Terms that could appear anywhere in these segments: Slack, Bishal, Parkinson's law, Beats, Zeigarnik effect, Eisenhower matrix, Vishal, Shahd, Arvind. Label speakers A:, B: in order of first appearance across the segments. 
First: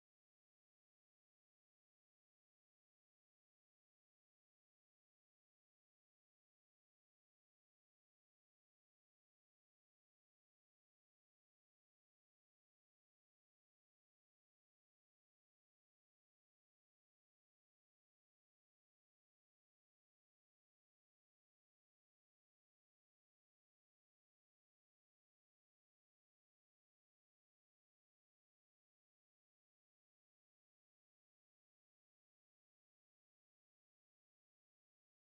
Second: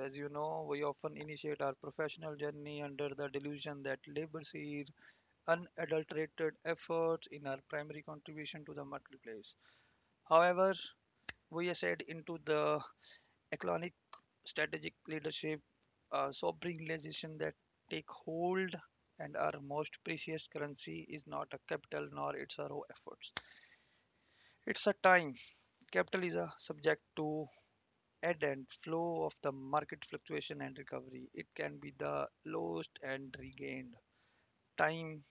A: As you know, we often initiate our professional journey under the delusion that labor sees unadulterated efforts in our primary contribution to the marketplace. However, we are said into the economic strategic leadership, sobering realization that take hold and our most precious currency is not a capital nor its raw efforts. It's a time. Capital is a subject to ebb and flow of the market fluctuation and recovery. It can be the lost and regained. Time,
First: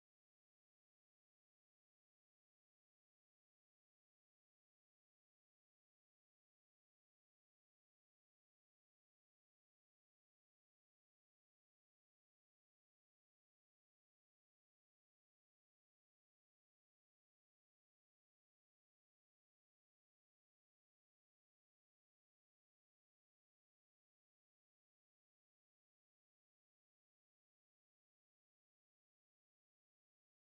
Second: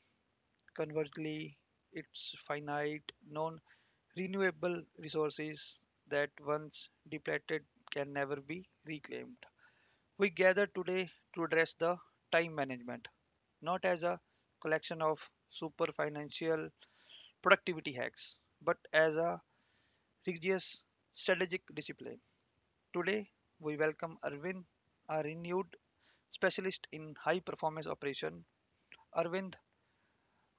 A: conversely, it's finite, non-renewable resources that once depleted can never be reclaimed. We gather today to address the time management, not as a collection of super financial productivity hacks, but as a rigorous strategic discipline. Today, we welcome Arvind, a renewed specialist in high performance operation. Arvind,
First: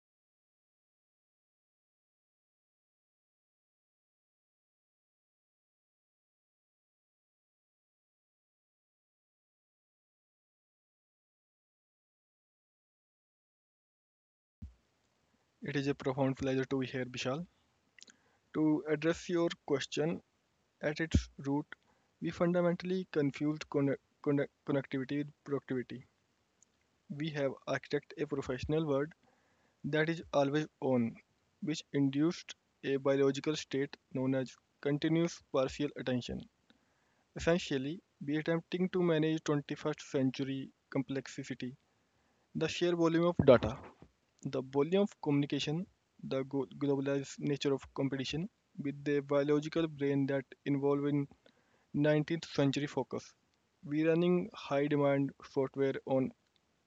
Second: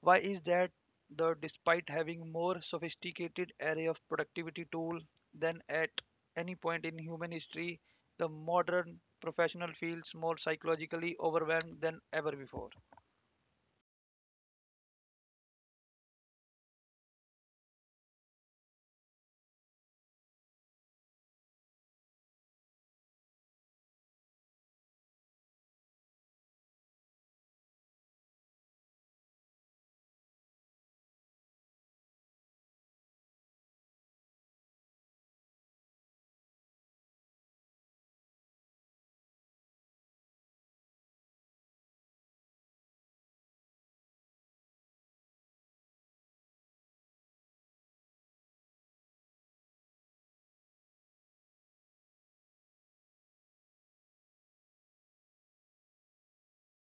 A: why is that the despite having more sophisticated array of productivity tool than at any point in human history, the modern professional feels more psychologically overwhelmed than ever before.
B: It is a profound pleasure to be here, Bishal. To address your question, at its root, we fundamentally confuse connectivity with productivity. We have architect a professional world that is always on, which induced a biological state known as continuous partial attention. Essentially, we are attempting to manage 21st century complexity, the sheer volume of data, the volume of communication, the globalized nature of competition, with the biological brain that involve in 19th century focus. We running high demand software on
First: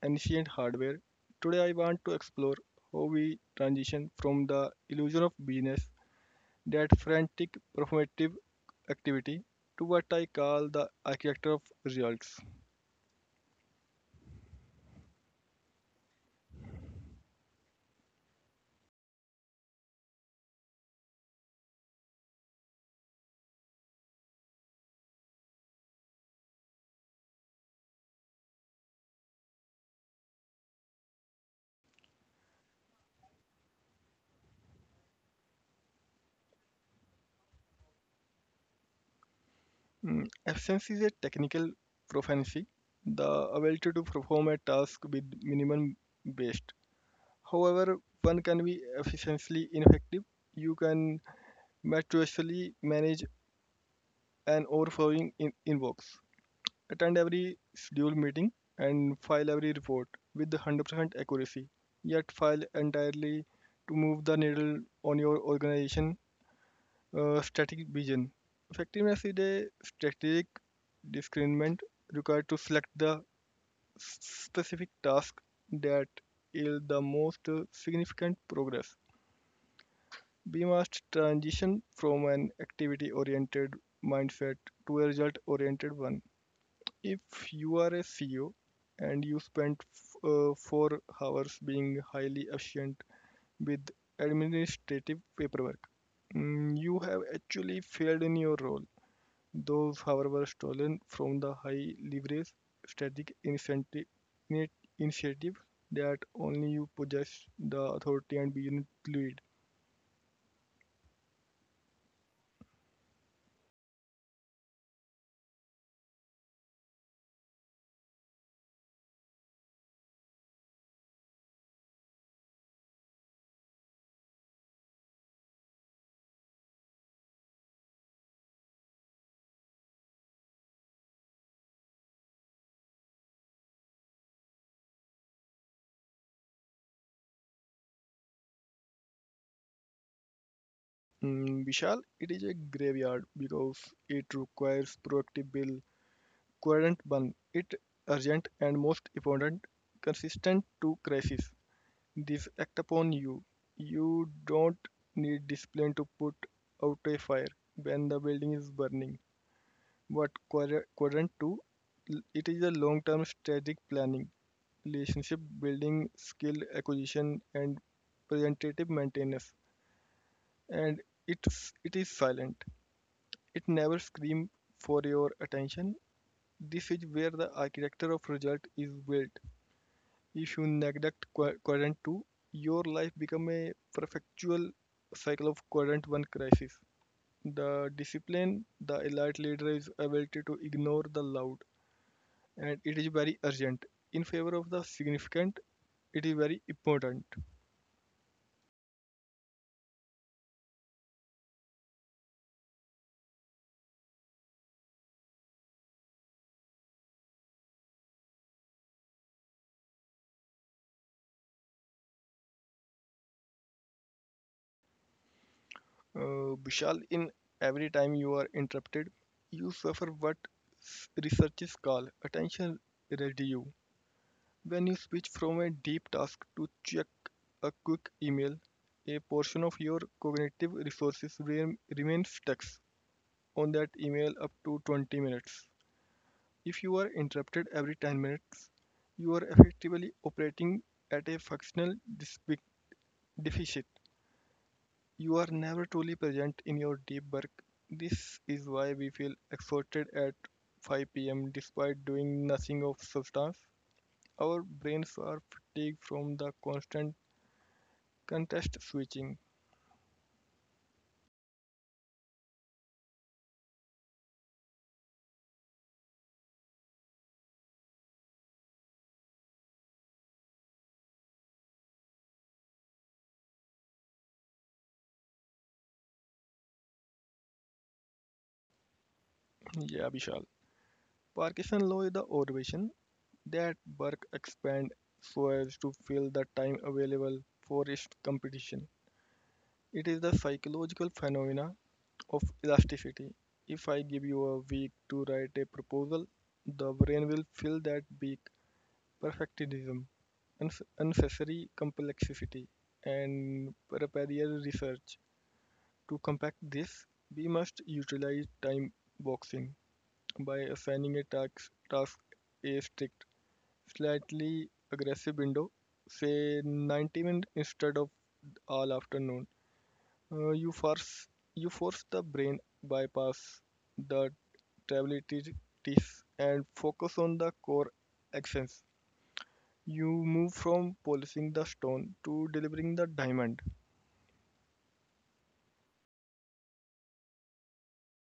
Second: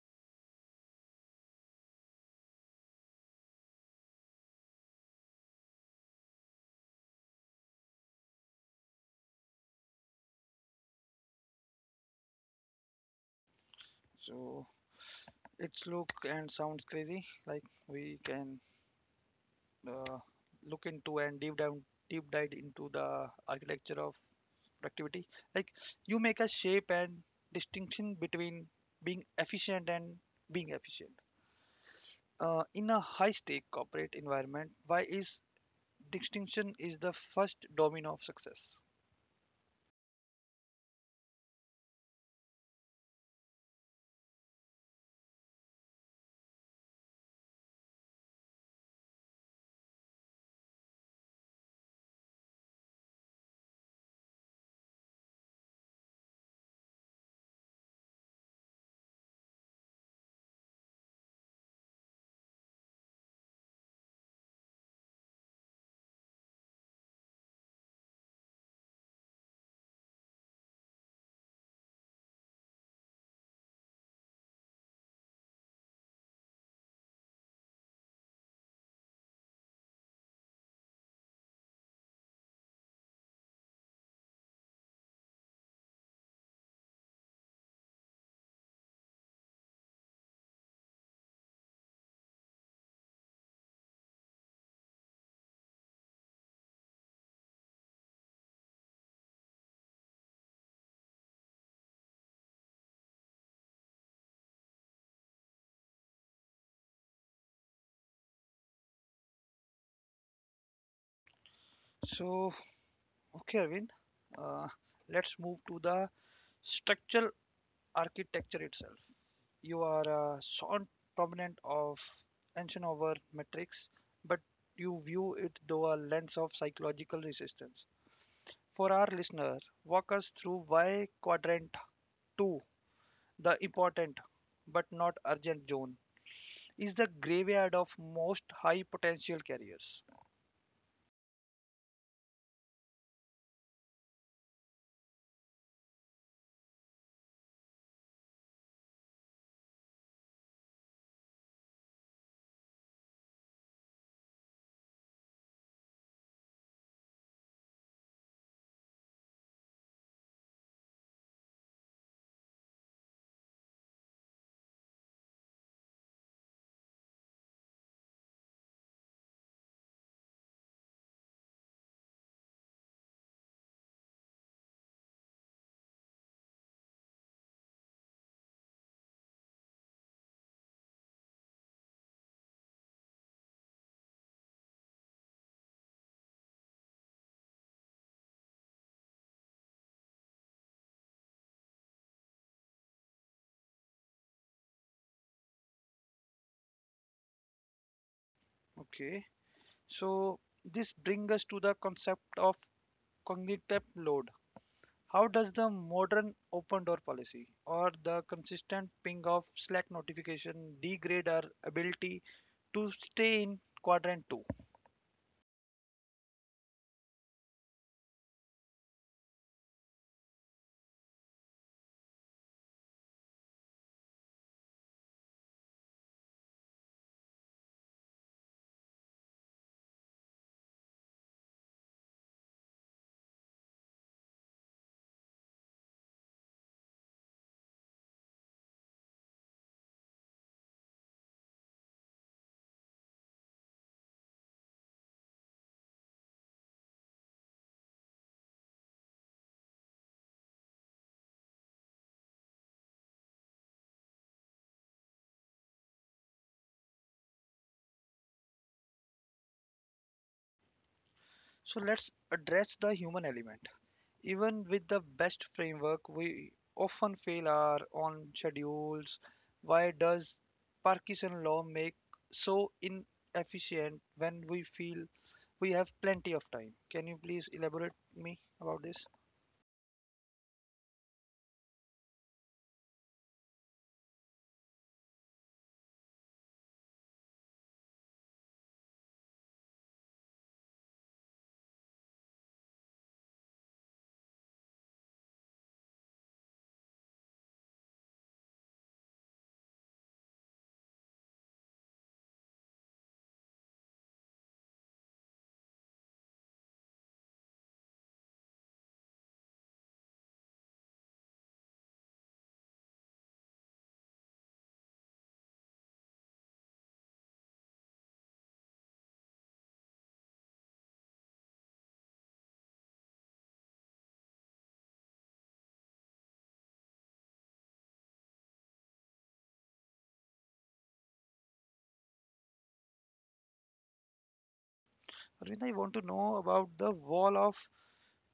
B: ancient hardware. Today I want to explore how we transition from the illusion of business, that frantic performative activity, to what I call the architecture of results.
A: So, it's look and sounds crazy. Like we can uh, look into and deep dive into the architecture of productivity. Like you make a shape and distinction between being efficient and being efficient. In a high-stake corporate environment, why is distinction is the first domino of success?
B: Absence is a technical proficiency, the ability to perform a task with minimum waste. However, one can be efficiently ineffective. You can meticulously manage an overflowing inbox, attend every scheduled meeting, and file every report with 100% accuracy, yet fail entirely to move the needle on your organization strategic vision. Effectiveness is a strategic discernment required to select the specific task that yield the most significant progress. We must transition from an activity oriented mindset to a result oriented one. If you are a CEO and you spend 4 hours being highly efficient with administrative paperwork, you have actually failed in your role. Those, however, were stolen from the high-leverage strategic incentive initiative that only you possess the authority and begin to lead.
A: So, okay, Arvind, uh, let's move to the structural architecture itself. You are a strong proponent of tension over metrics, but you view it through a lens of psychological resistance. For our listener, walk us through why quadrant 2, the important but not urgent zone, is the graveyard of most high potential carriers.
B: Vishal, it is a graveyard because it requires proactive bill, coherent one, it urgent and most important, consistent to crisis. This act upon you. You don't need discipline to put out a fire when the building is burning. What quadrant two? It is a long-term strategic planning, relationship building, skill acquisition, and preventative maintenance. And it is silent. It never screams for your attention. This is where the architecture of result is built. If you neglect quadrant two, your life becomes a perpetual cycle of quadrant one crisis. The discipline the elite leader is ability to ignore the loud and it is very urgent. In favor of the significant, it is very important.
A: Okay, so this brings us to the concept of cognitive load. How does the modern open door policy or the consistent ping of Slack notification degrade our ability to stay in quadrant 2?
B: Vishal, in every time you are interrupted, you suffer what researchers call attention residue. When you switch from a deep task to check a quick email, a portion of your cognitive resources remains stuck on that email up to 20 minutes. If you are interrupted every 10 minutes, you are effectively operating at a functional deficit. You are never truly present in your deep work. This is why we feel exhausted at 5 p.m. despite doing nothing of substance. Our brains are fatigued from the constant context switching.
A: So let's address the human element. Even with the best framework, we often fail our own schedules. Why does Parkinson's law make so inefficient when we feel we have plenty of time? Can you please elaborate me about this?
B: Yeah, Vishal. Parkinson's law is the observation that work expands so as to fill the time available for its competition. It is the psychological phenomena of elasticity. If I give you a week to write a proposal, the brain will fill that week perfectionism, unnecessary complexity, and preparatory research. To combat this, we must utilize time boxing by assigning a task a strict, slightly aggressive window, say 90 minutes instead of all afternoon. Uh, you force you force the brain bypass the responsibilities and focus on the core actions. You move from polishing the stone to delivering the diamond.
A: Arvind, I want to know about the wall of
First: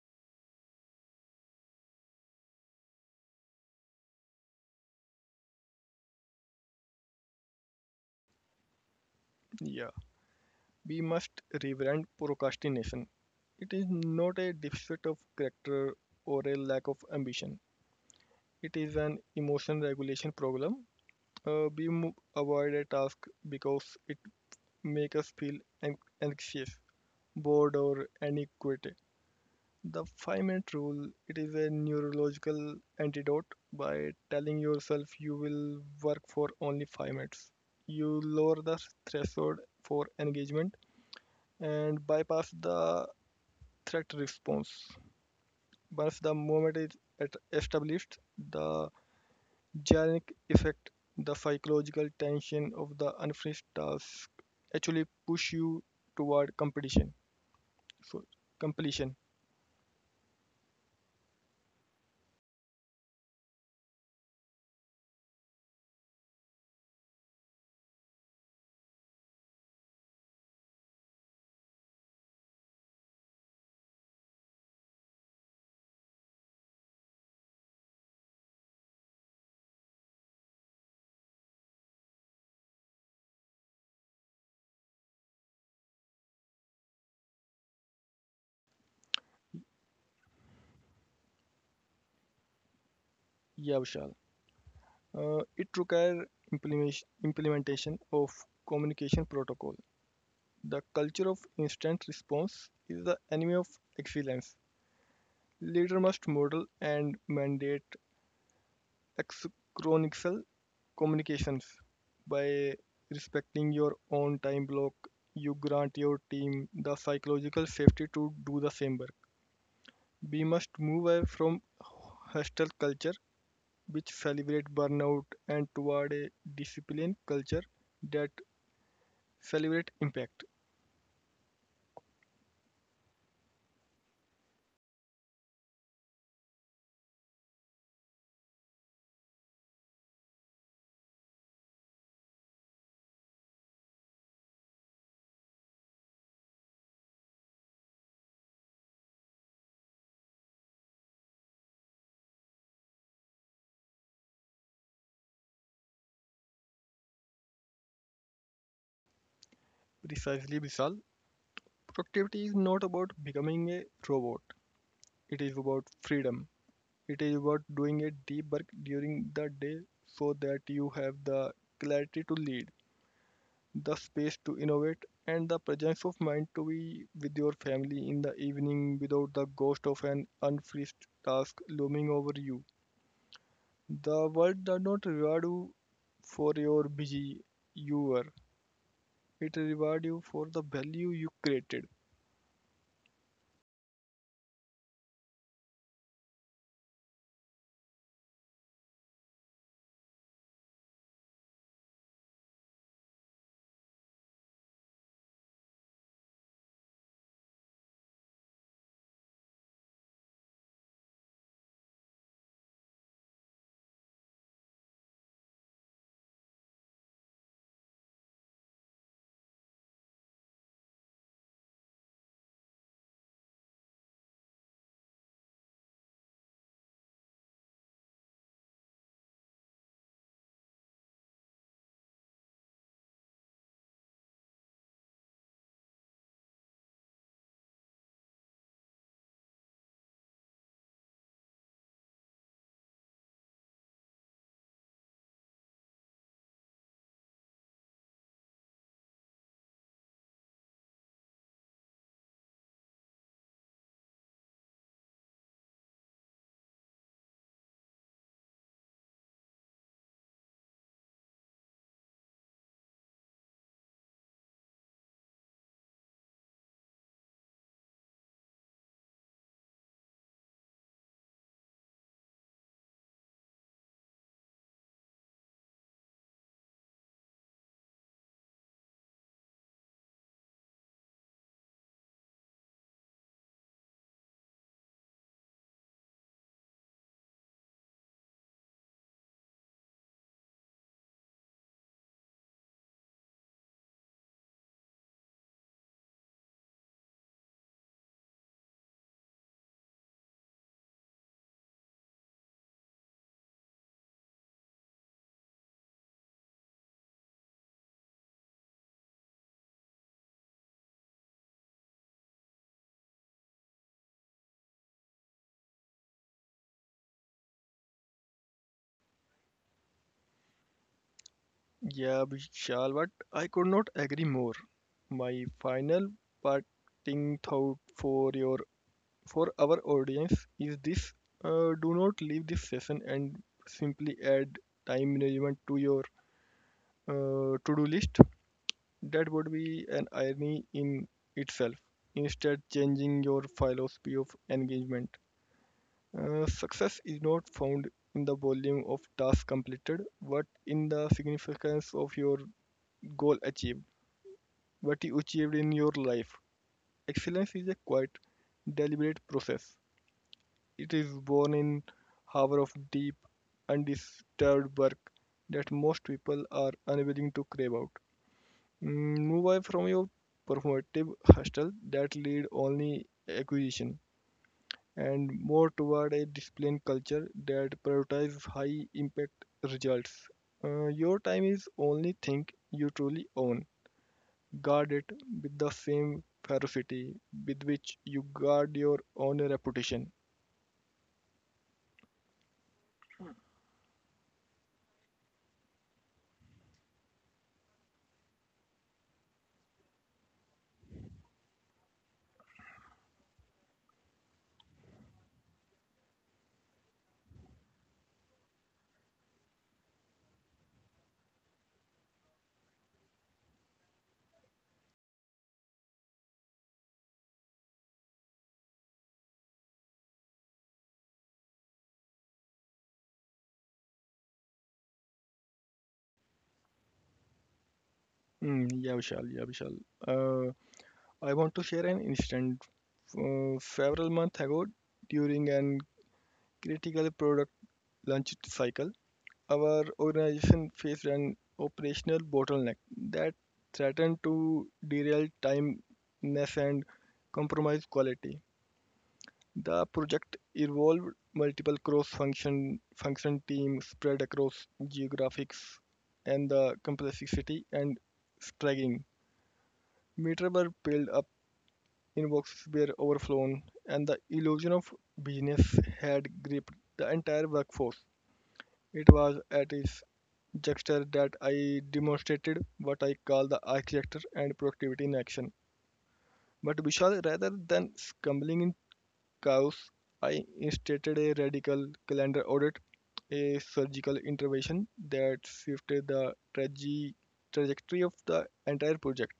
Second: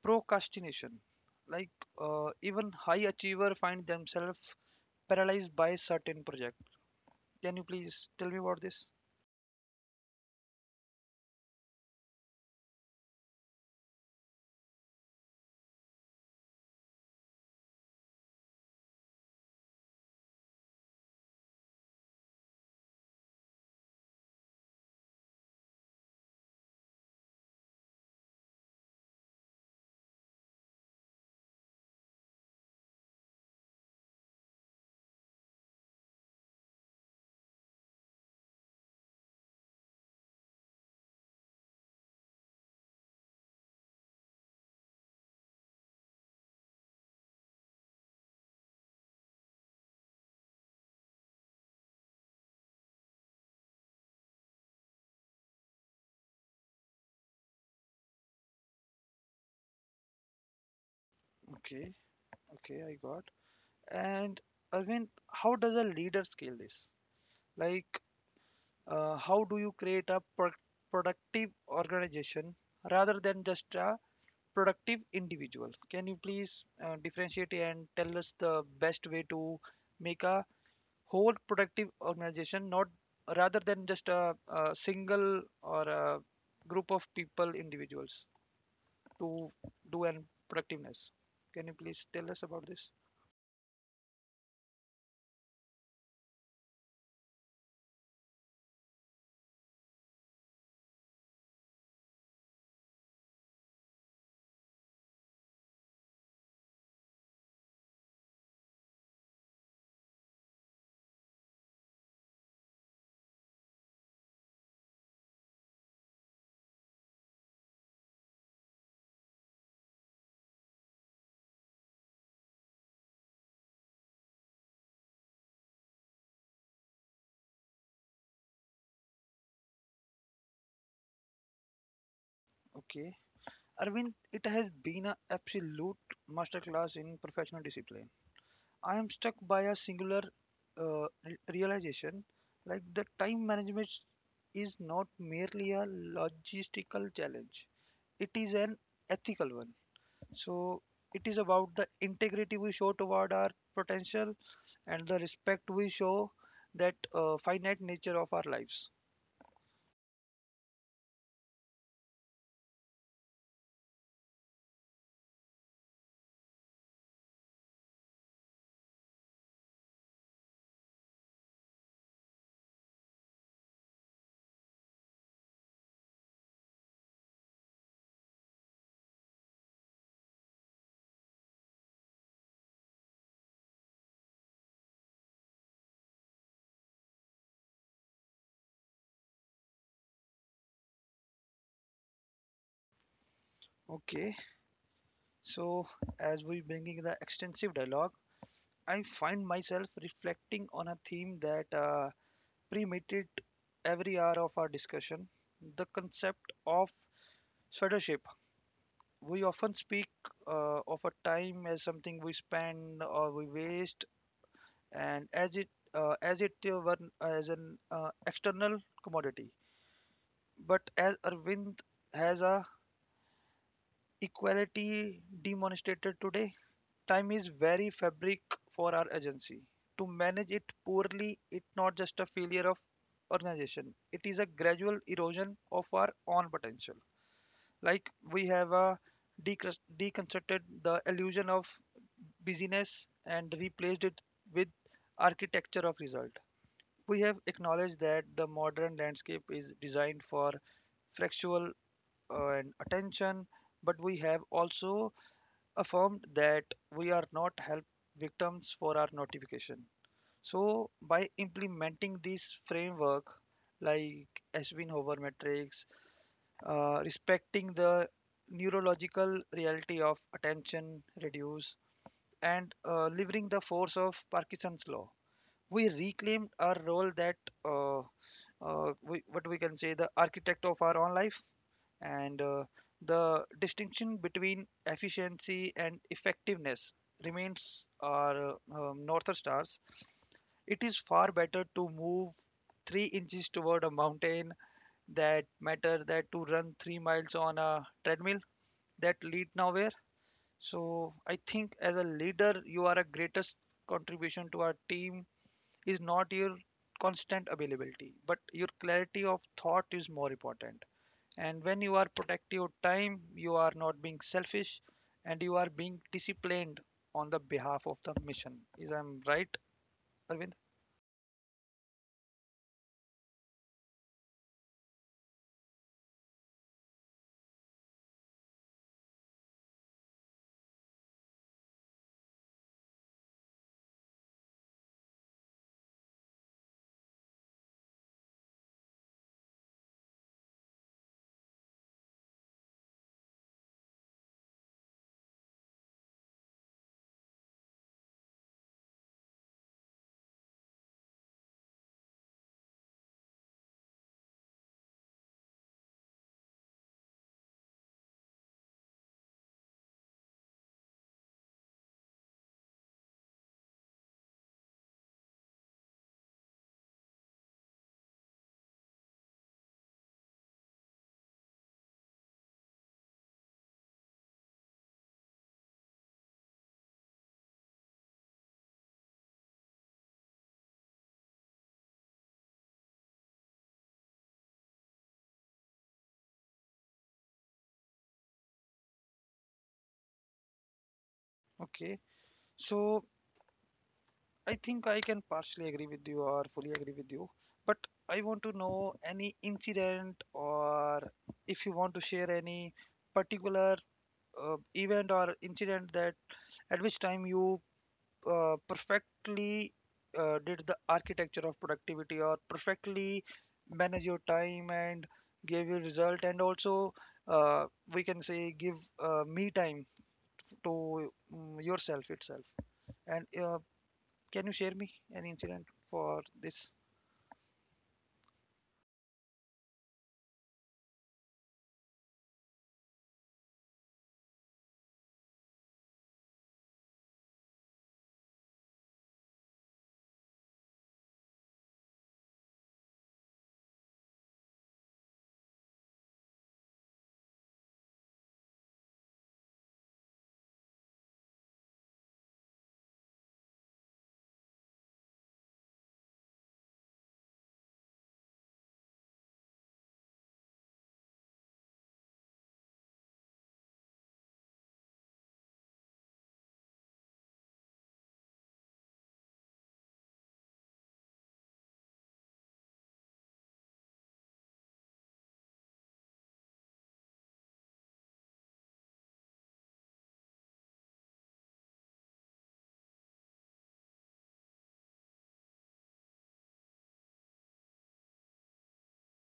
A: procrastination. Like even high achiever find themselves paralyzed by certain project. Can you please tell me about this?
B: Yeah, we must reverend procrastination. It is not a deficit of character or a lack of ambition. It is an emotion regulation problem. We avoid a task because it makes us feel anxious, bored, or inadequate. The 5 minute rule it is a neurological antidote by telling yourself you will work for only 5 minutes. You lower the threshold for engagement and bypass the threat response. Once the moment is established, the Jarnik effect, the psychological tension of the unfinished task, actually push you toward competition. So completion.
A: Okay, okay, I got. And Arvind, how does a leader scale this? Like how do you create a productive organization rather than just a productive individual? Can you please differentiate and tell us the best way to make a whole productive organization, not rather than just a single or a group of people, individuals to do an productiveness. Can you please tell us about this?
B: Yeah, Vishal. It requires implementation of communication protocol. The culture of instant response is the enemy of excellence. Leader must model and mandate asynchronous communications. By respecting your own time block, you grant your team the psychological safety to do the same work. We must move away from hostile culture, which celebrate burnout, and toward a disciplined culture that celebrate impact.
A: Okay. Arvind, it has been an absolute masterclass in professional discipline. I am struck by a singular realization. Like the time management is not merely a logistical challenge, it is an ethical one. So it is about the integrity we show toward our potential and the respect we show that finite nature of our lives.
B: Precisely, Vishal. Productivity is not about becoming a robot, it is about freedom. It is about doing a deep work during the day so that you have the clarity to lead, the space to innovate, and the presence of mind to be with your family in the evening without the ghost of an unfinished task looming over you. The world does not reward you for your busy you were. It rewards you for the value you created.
A: Okay, so as we bringing the extensive dialogue, I find myself reflecting on a theme that permeated every hour of our discussion: the concept of shadowship. We often speak of a time as something we spend or we waste, and as it were as an external commodity. But as Arvind has a equality demonstrated today, time is very fabric for our agency. To manage it poorly, it's not just a failure of organization. It is a gradual erosion of our own potential. Like we have a deconstructed the illusion of busyness and replaced it with architecture of result. We have acknowledged that the modern landscape is designed for factual and attention, but we have also affirmed that we are not help victims for our notification. So, by implementing this framework, like Eisenhower matrix, respecting the neurological reality of attention reduce, and leveraging the force of Parkinson's law, we reclaimed our role that uh, what we can say the architect of our own life and the distinction between efficiency and effectiveness remains our north stars. It is far better to move 3 inches toward a mountain that matter that to run 3 miles on a treadmill that lead nowhere. So I think as a leader you are a greatest contribution to our team is not your constant availability, but your clarity of thought is more important. And when you are protecting your time, you are not being selfish and you are being disciplined on the behalf of the mission. Is I'm right, Arvind?
B: Yeah, Vishal, but I could not agree more. My final parting thought for your for our audience is this: do not leave this session and simply add time management to your to-do list. That would be an irony in itself. Instead, changing your philosophy of engagement. Success is not found in the volume of tasks completed, but in the significance of your goal achieved. What you achieved in your life. Excellence is a quite deliberate process. It is born in hour of deep, undisturbed work that most people are unwilling to crave out. Move away from your performative hustle that lead only acquisition and more toward a disciplined culture that prioritizes high impact results. Your time is only thing you truly own. Guard it with the same ferocity with which you guard your own reputation.
A: Okay. So I think I can partially agree with you or fully agree with you. But I want to know any incident or if you want to share any particular event or incident that at which time you perfectly did the architecture of productivity or perfectly manage your time and gave you result and also uh, we can say give me time to yourself itself and can you share me an incident for this?
B: Mm, yeah, Vishal, yeah, Vishal. Uh, I want to share an incident. Several months ago, during an critical product launch cycle, our organization faced an operational bottleneck that threatened to derail timeliness and compromise quality. The project involved multiple cross-function function teams spread across geographics, and the complexity and straggling meter were piled up, inboxes were overflown, and the illusion of business had gripped the entire workforce. It was at its juncture that I demonstrated what I call the architecture and productivity in action. But Vishal, rather than stumbling chaos, I instituted a radical calendar audit, a surgical intervention that shifted the trajectory of the entire project.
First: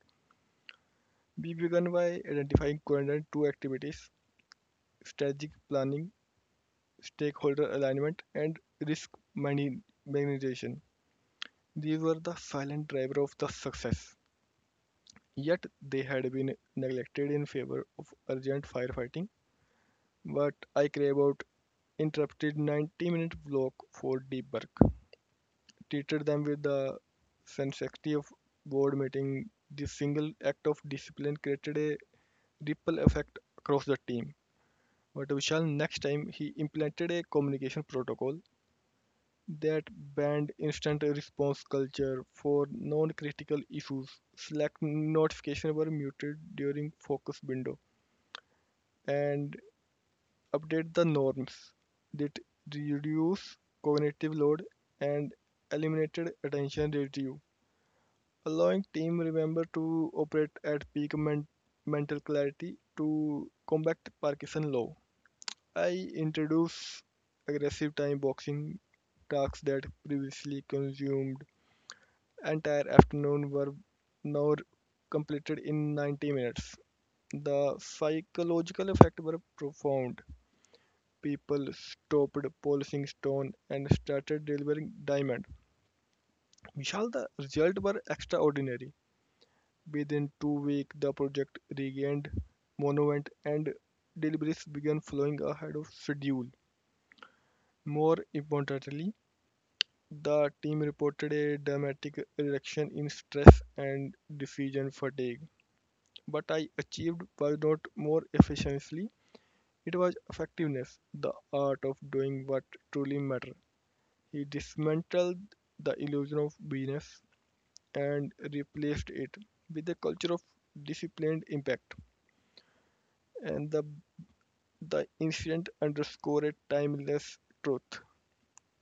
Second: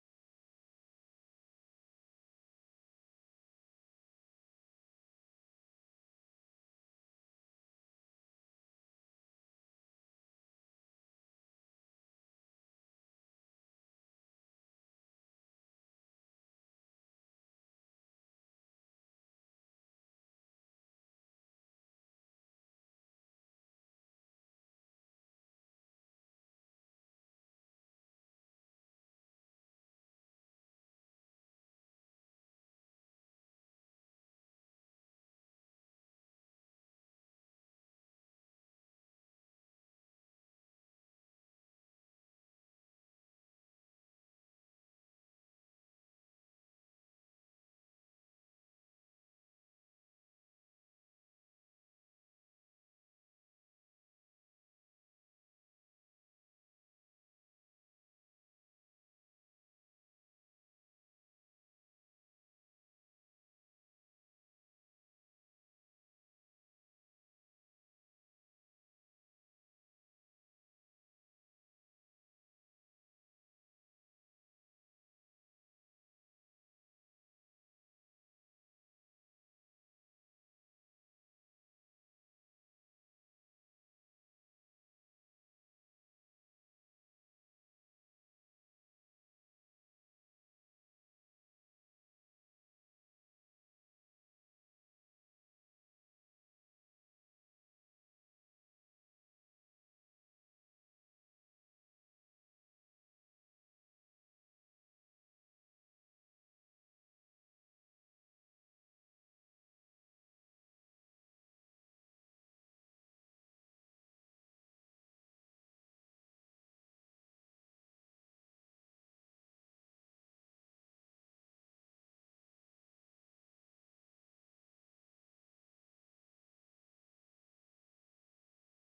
B: We began by identifying current two activities strategic planning, stakeholder alignment, and risk mani- minimization. These were the silent driver of the success, yet they had been neglected in favor of urgent firefighting. What I care about interrupted 90-minute block for deep work. Treated them with the sanctity of board meeting. This single act of discipline created a ripple effect across the team. But Vishal, next time he implemented a communication protocol that banned instant response culture for non-critical issues. Slack notifications were muted during focus window and update the norms that reduce cognitive load and eliminated attention residue. Allowing team remember to operate at peak mental clarity to combat Parkinson law. I introduce aggressive time boxing tasks that previously consumed entire afternoon were now completed in 90 minutes. The psychological effects were profound. People stopped polishing stone and started delivering diamond. Vishal, the results were extraordinary. Within 2 weeks, the project regained momentum and deliveries began flowing ahead of schedule. More importantly, the team reported a dramatic reduction in stress and decision fatigue. What I achieved was not more efficiency, it was effectiveness, the art of doing what truly matters. He dismantled the illusion of business and replaced it with a culture of disciplined impact. And the incident underscored a timeless truth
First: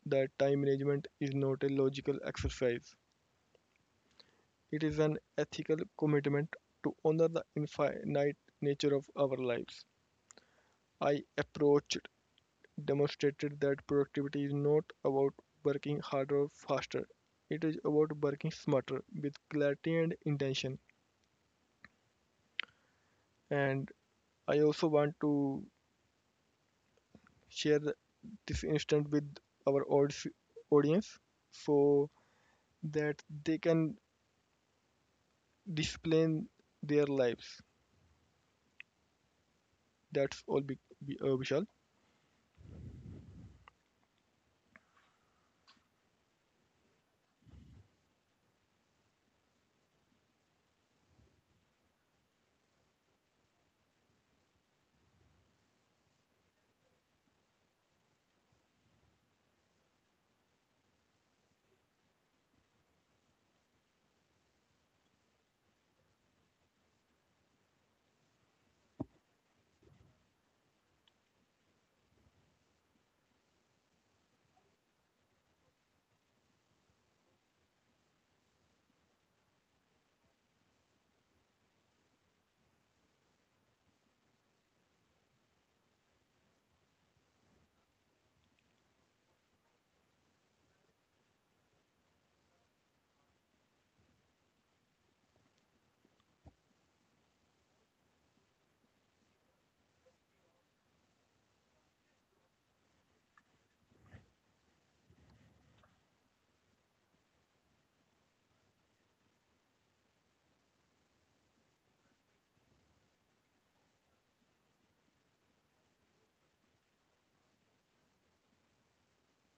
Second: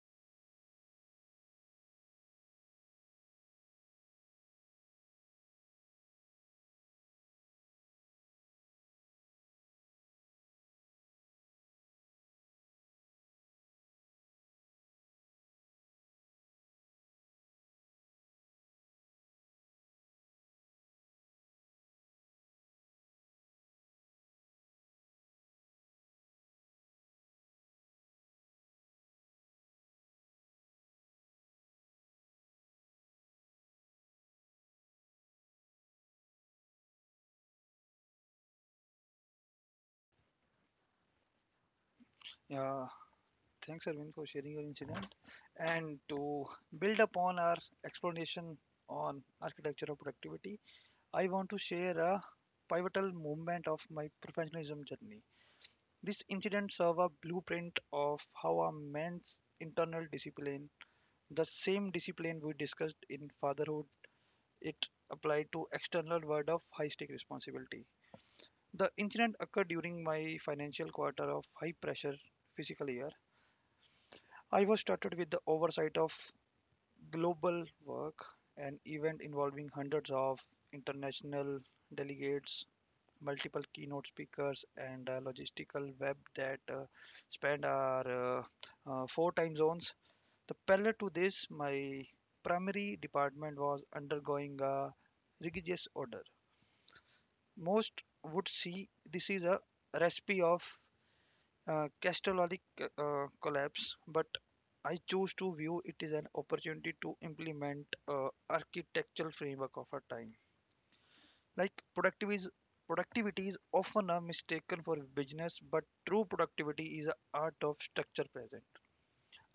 B: that time management is not a logical exercise. It is an ethical commitment to honor the infinite nature of our lives. I approached demonstrated that productivity is not about working harder or faster. It is about working smarter with clarity and intention. And I also want to share this instant with our audience so that they can explain their lives. That's all, Vishal.
A: Yeah, thanks Arvind for sharing your incident. And to build upon our explanation on architecture of productivity, I want to share a pivotal moment of my professionalism journey. This incident serve a blueprint of how a man's internal discipline, the same discipline we discussed in fatherhood, it applied to external world of high stake responsibility. The incident occurred during my financial quarter of high pressure physical year. I was started with the oversight of global work, an event involving hundreds of international delegates, multiple keynote speakers and logistical web that span our 4 time zones. The parallel to this, my primary department was undergoing a religious order. Most would see this is a recipe of catastrophic collapse, but I choose to view it as an opportunity to implement architectural framework of our time. Like productivity is often a mistaken for business, but true productivity is an art of structure present.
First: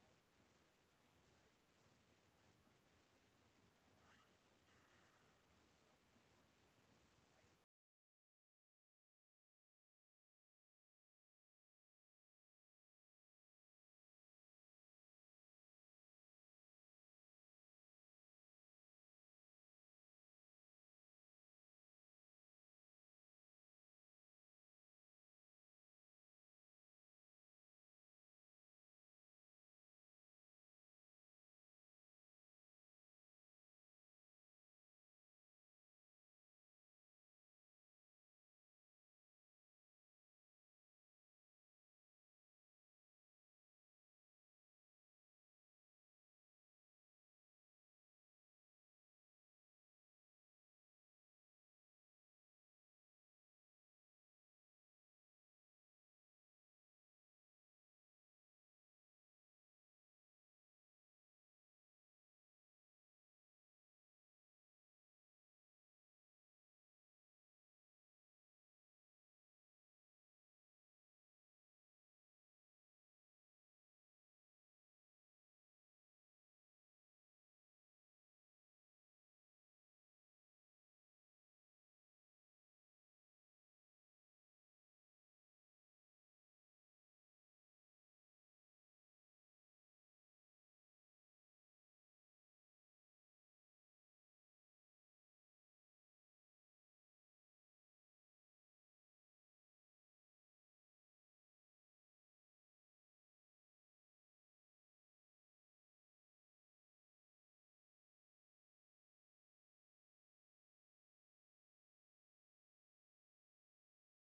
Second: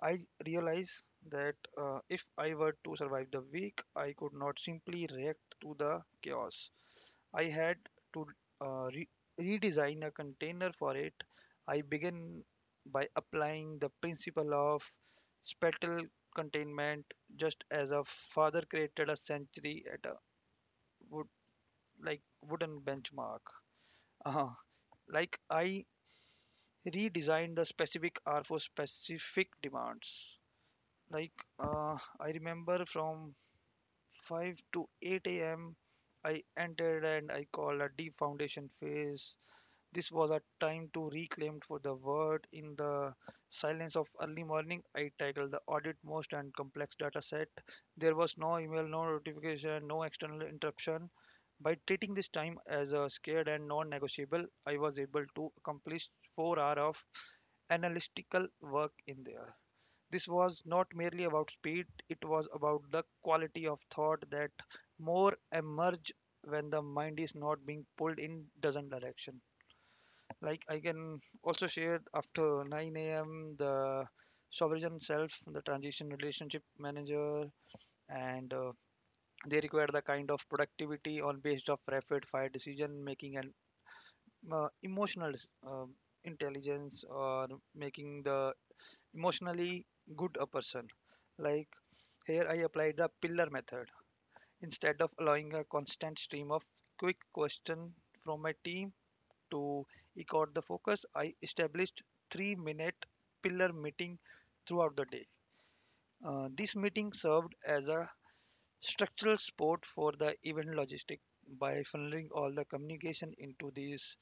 A: I realize that if I were to survive the week, I could not simply react to the chaos. I had to uh, re- redesign a container for it. I began by applying the principle of spatial containment, just as a father created a sanctuary at a wood like wooden benchmark. uh Like I redesigned the specific R for specific demands. Like I remember from 5 to 8 a.m. I entered and I called a deep foundation phase. This was a time to reclaim for the word. In the silence of early morning, I tackled the audit most and complex data set. There was no email, no notification, no external interruption. By treating this time as a scared and non-negotiable, I was able to accomplish 4 hours of analytical work in there. This was not merely about speed, it was about the quality of thought that more emerge when the mind is not being pulled in dozen direction. Like I can also share after 9 a.m. the sovereign self, the transition relationship manager, and they require the kind of productivity on based of rapid fire decision making and emotional uh, intelligence or making the emotionally good a person. Like here, I applied the pillar method. Instead of allowing a constant stream of quick question from my team to eke out the focus, I established 3-minute pillar meeting throughout the day. This meeting served as a structural support for the event logistic by funneling all the communication into these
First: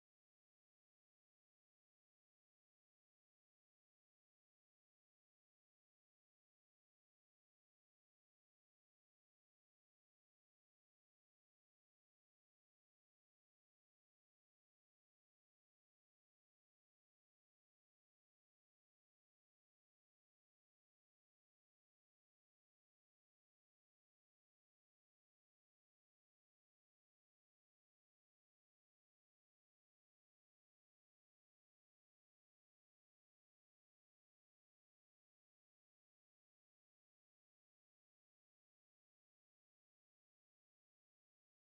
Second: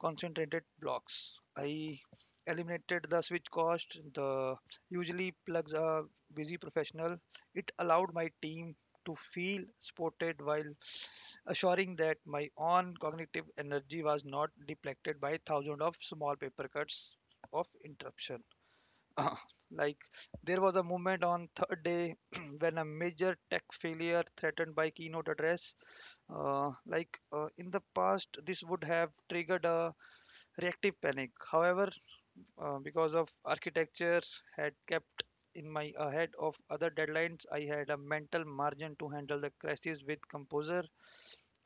A: concentrated blocks. I eliminated the switch cost, the usually plugs a busy professional. It allowed my team to feel supported while assuring that my own cognitive energy was not depleted by thousands of small paper cuts of interruption. Like there was a moment on third day when a major tech failure threatened by keynote address. In the past, this would have triggered a reactive panic. However, because of architecture had kept in my ahead of other deadlines, I had a mental margin to handle the crisis with composure.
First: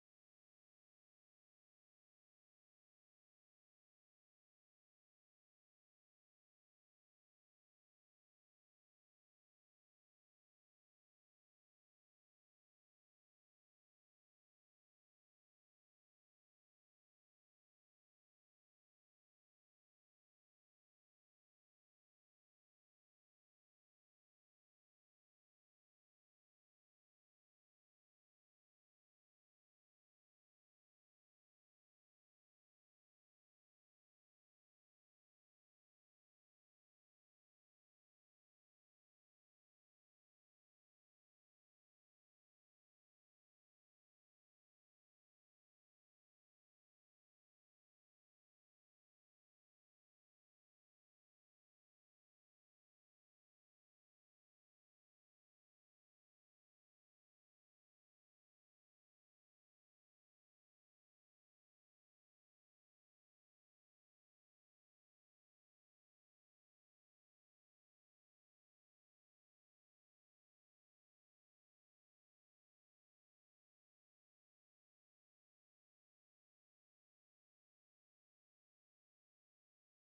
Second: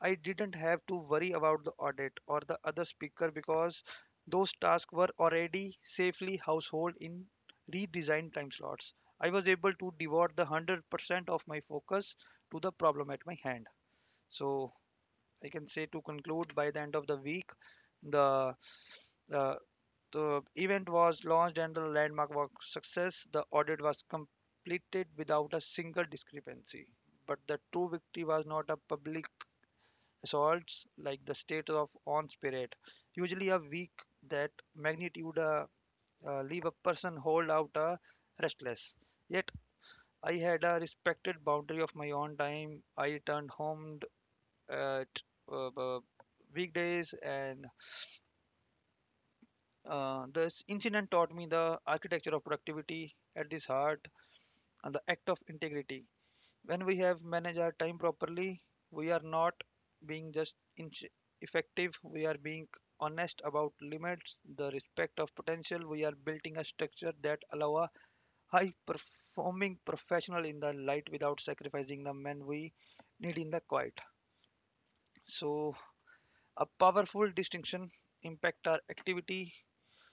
A: I didn't have to worry about the audit or the other speaker because those tasks were already safely household in redesigned time slots. I was able to devote the 100% of my focus to the problem at my hand. So I can say to conclude by the end of the week, the uh, the event was launched and the landmark was success. The audit was completed without a single discrepancy. But the true victory was not a public assault like the state of on spirit. Usually a week that magnitude leave a person hold out restless. Yet I had a respected boundary of my own time. I returned home at uh, uh, weekdays and this incident taught me the architecture of productivity at this heart and the act of integrity. When we have managed our time properly, we are not being just effective, we are being honest about limits, the respect of potential. We are building a structure that allow a high performing professional in the light without sacrificing the men we need in the quiet. So, a powerful distinction impact our activity.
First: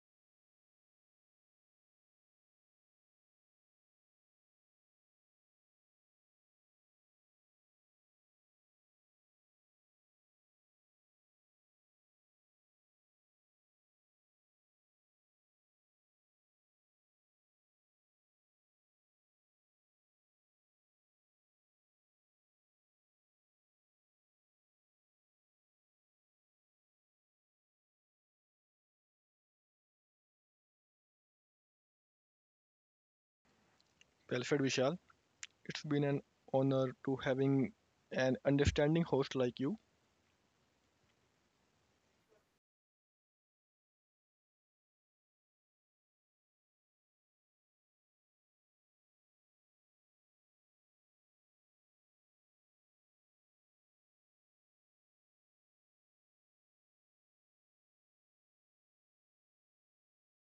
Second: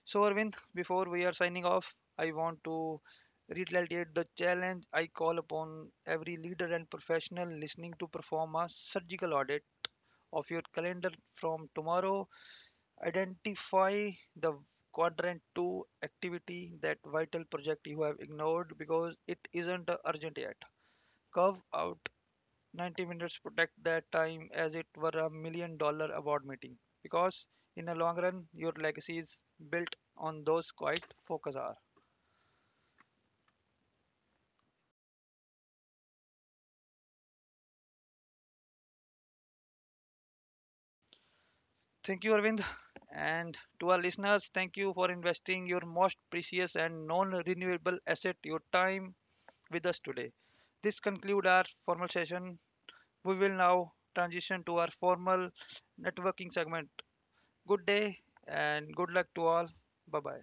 A: So, Arvind, before we are signing off, I want to reiterate the challenge I call upon every leader and professional listening to perform a surgical audit of your calendar from tomorrow. Identify the quadrant 2 activity, that vital project you have ignored because it isn't urgent yet. Carve out 90 minutes, protect that time as it were $1 million award meeting because in the long run, your legacy is built on those quiet focus hours.
B: Well said, Vishal. It's been an honor to having an understanding host like you.
A: Thank you, Arvind. And to our listeners, thank you for investing your most precious and non renewable asset, your time, with us today. This concludes our formal session. We will now transition to our formal networking segment. Good day and good luck to all. Bye bye.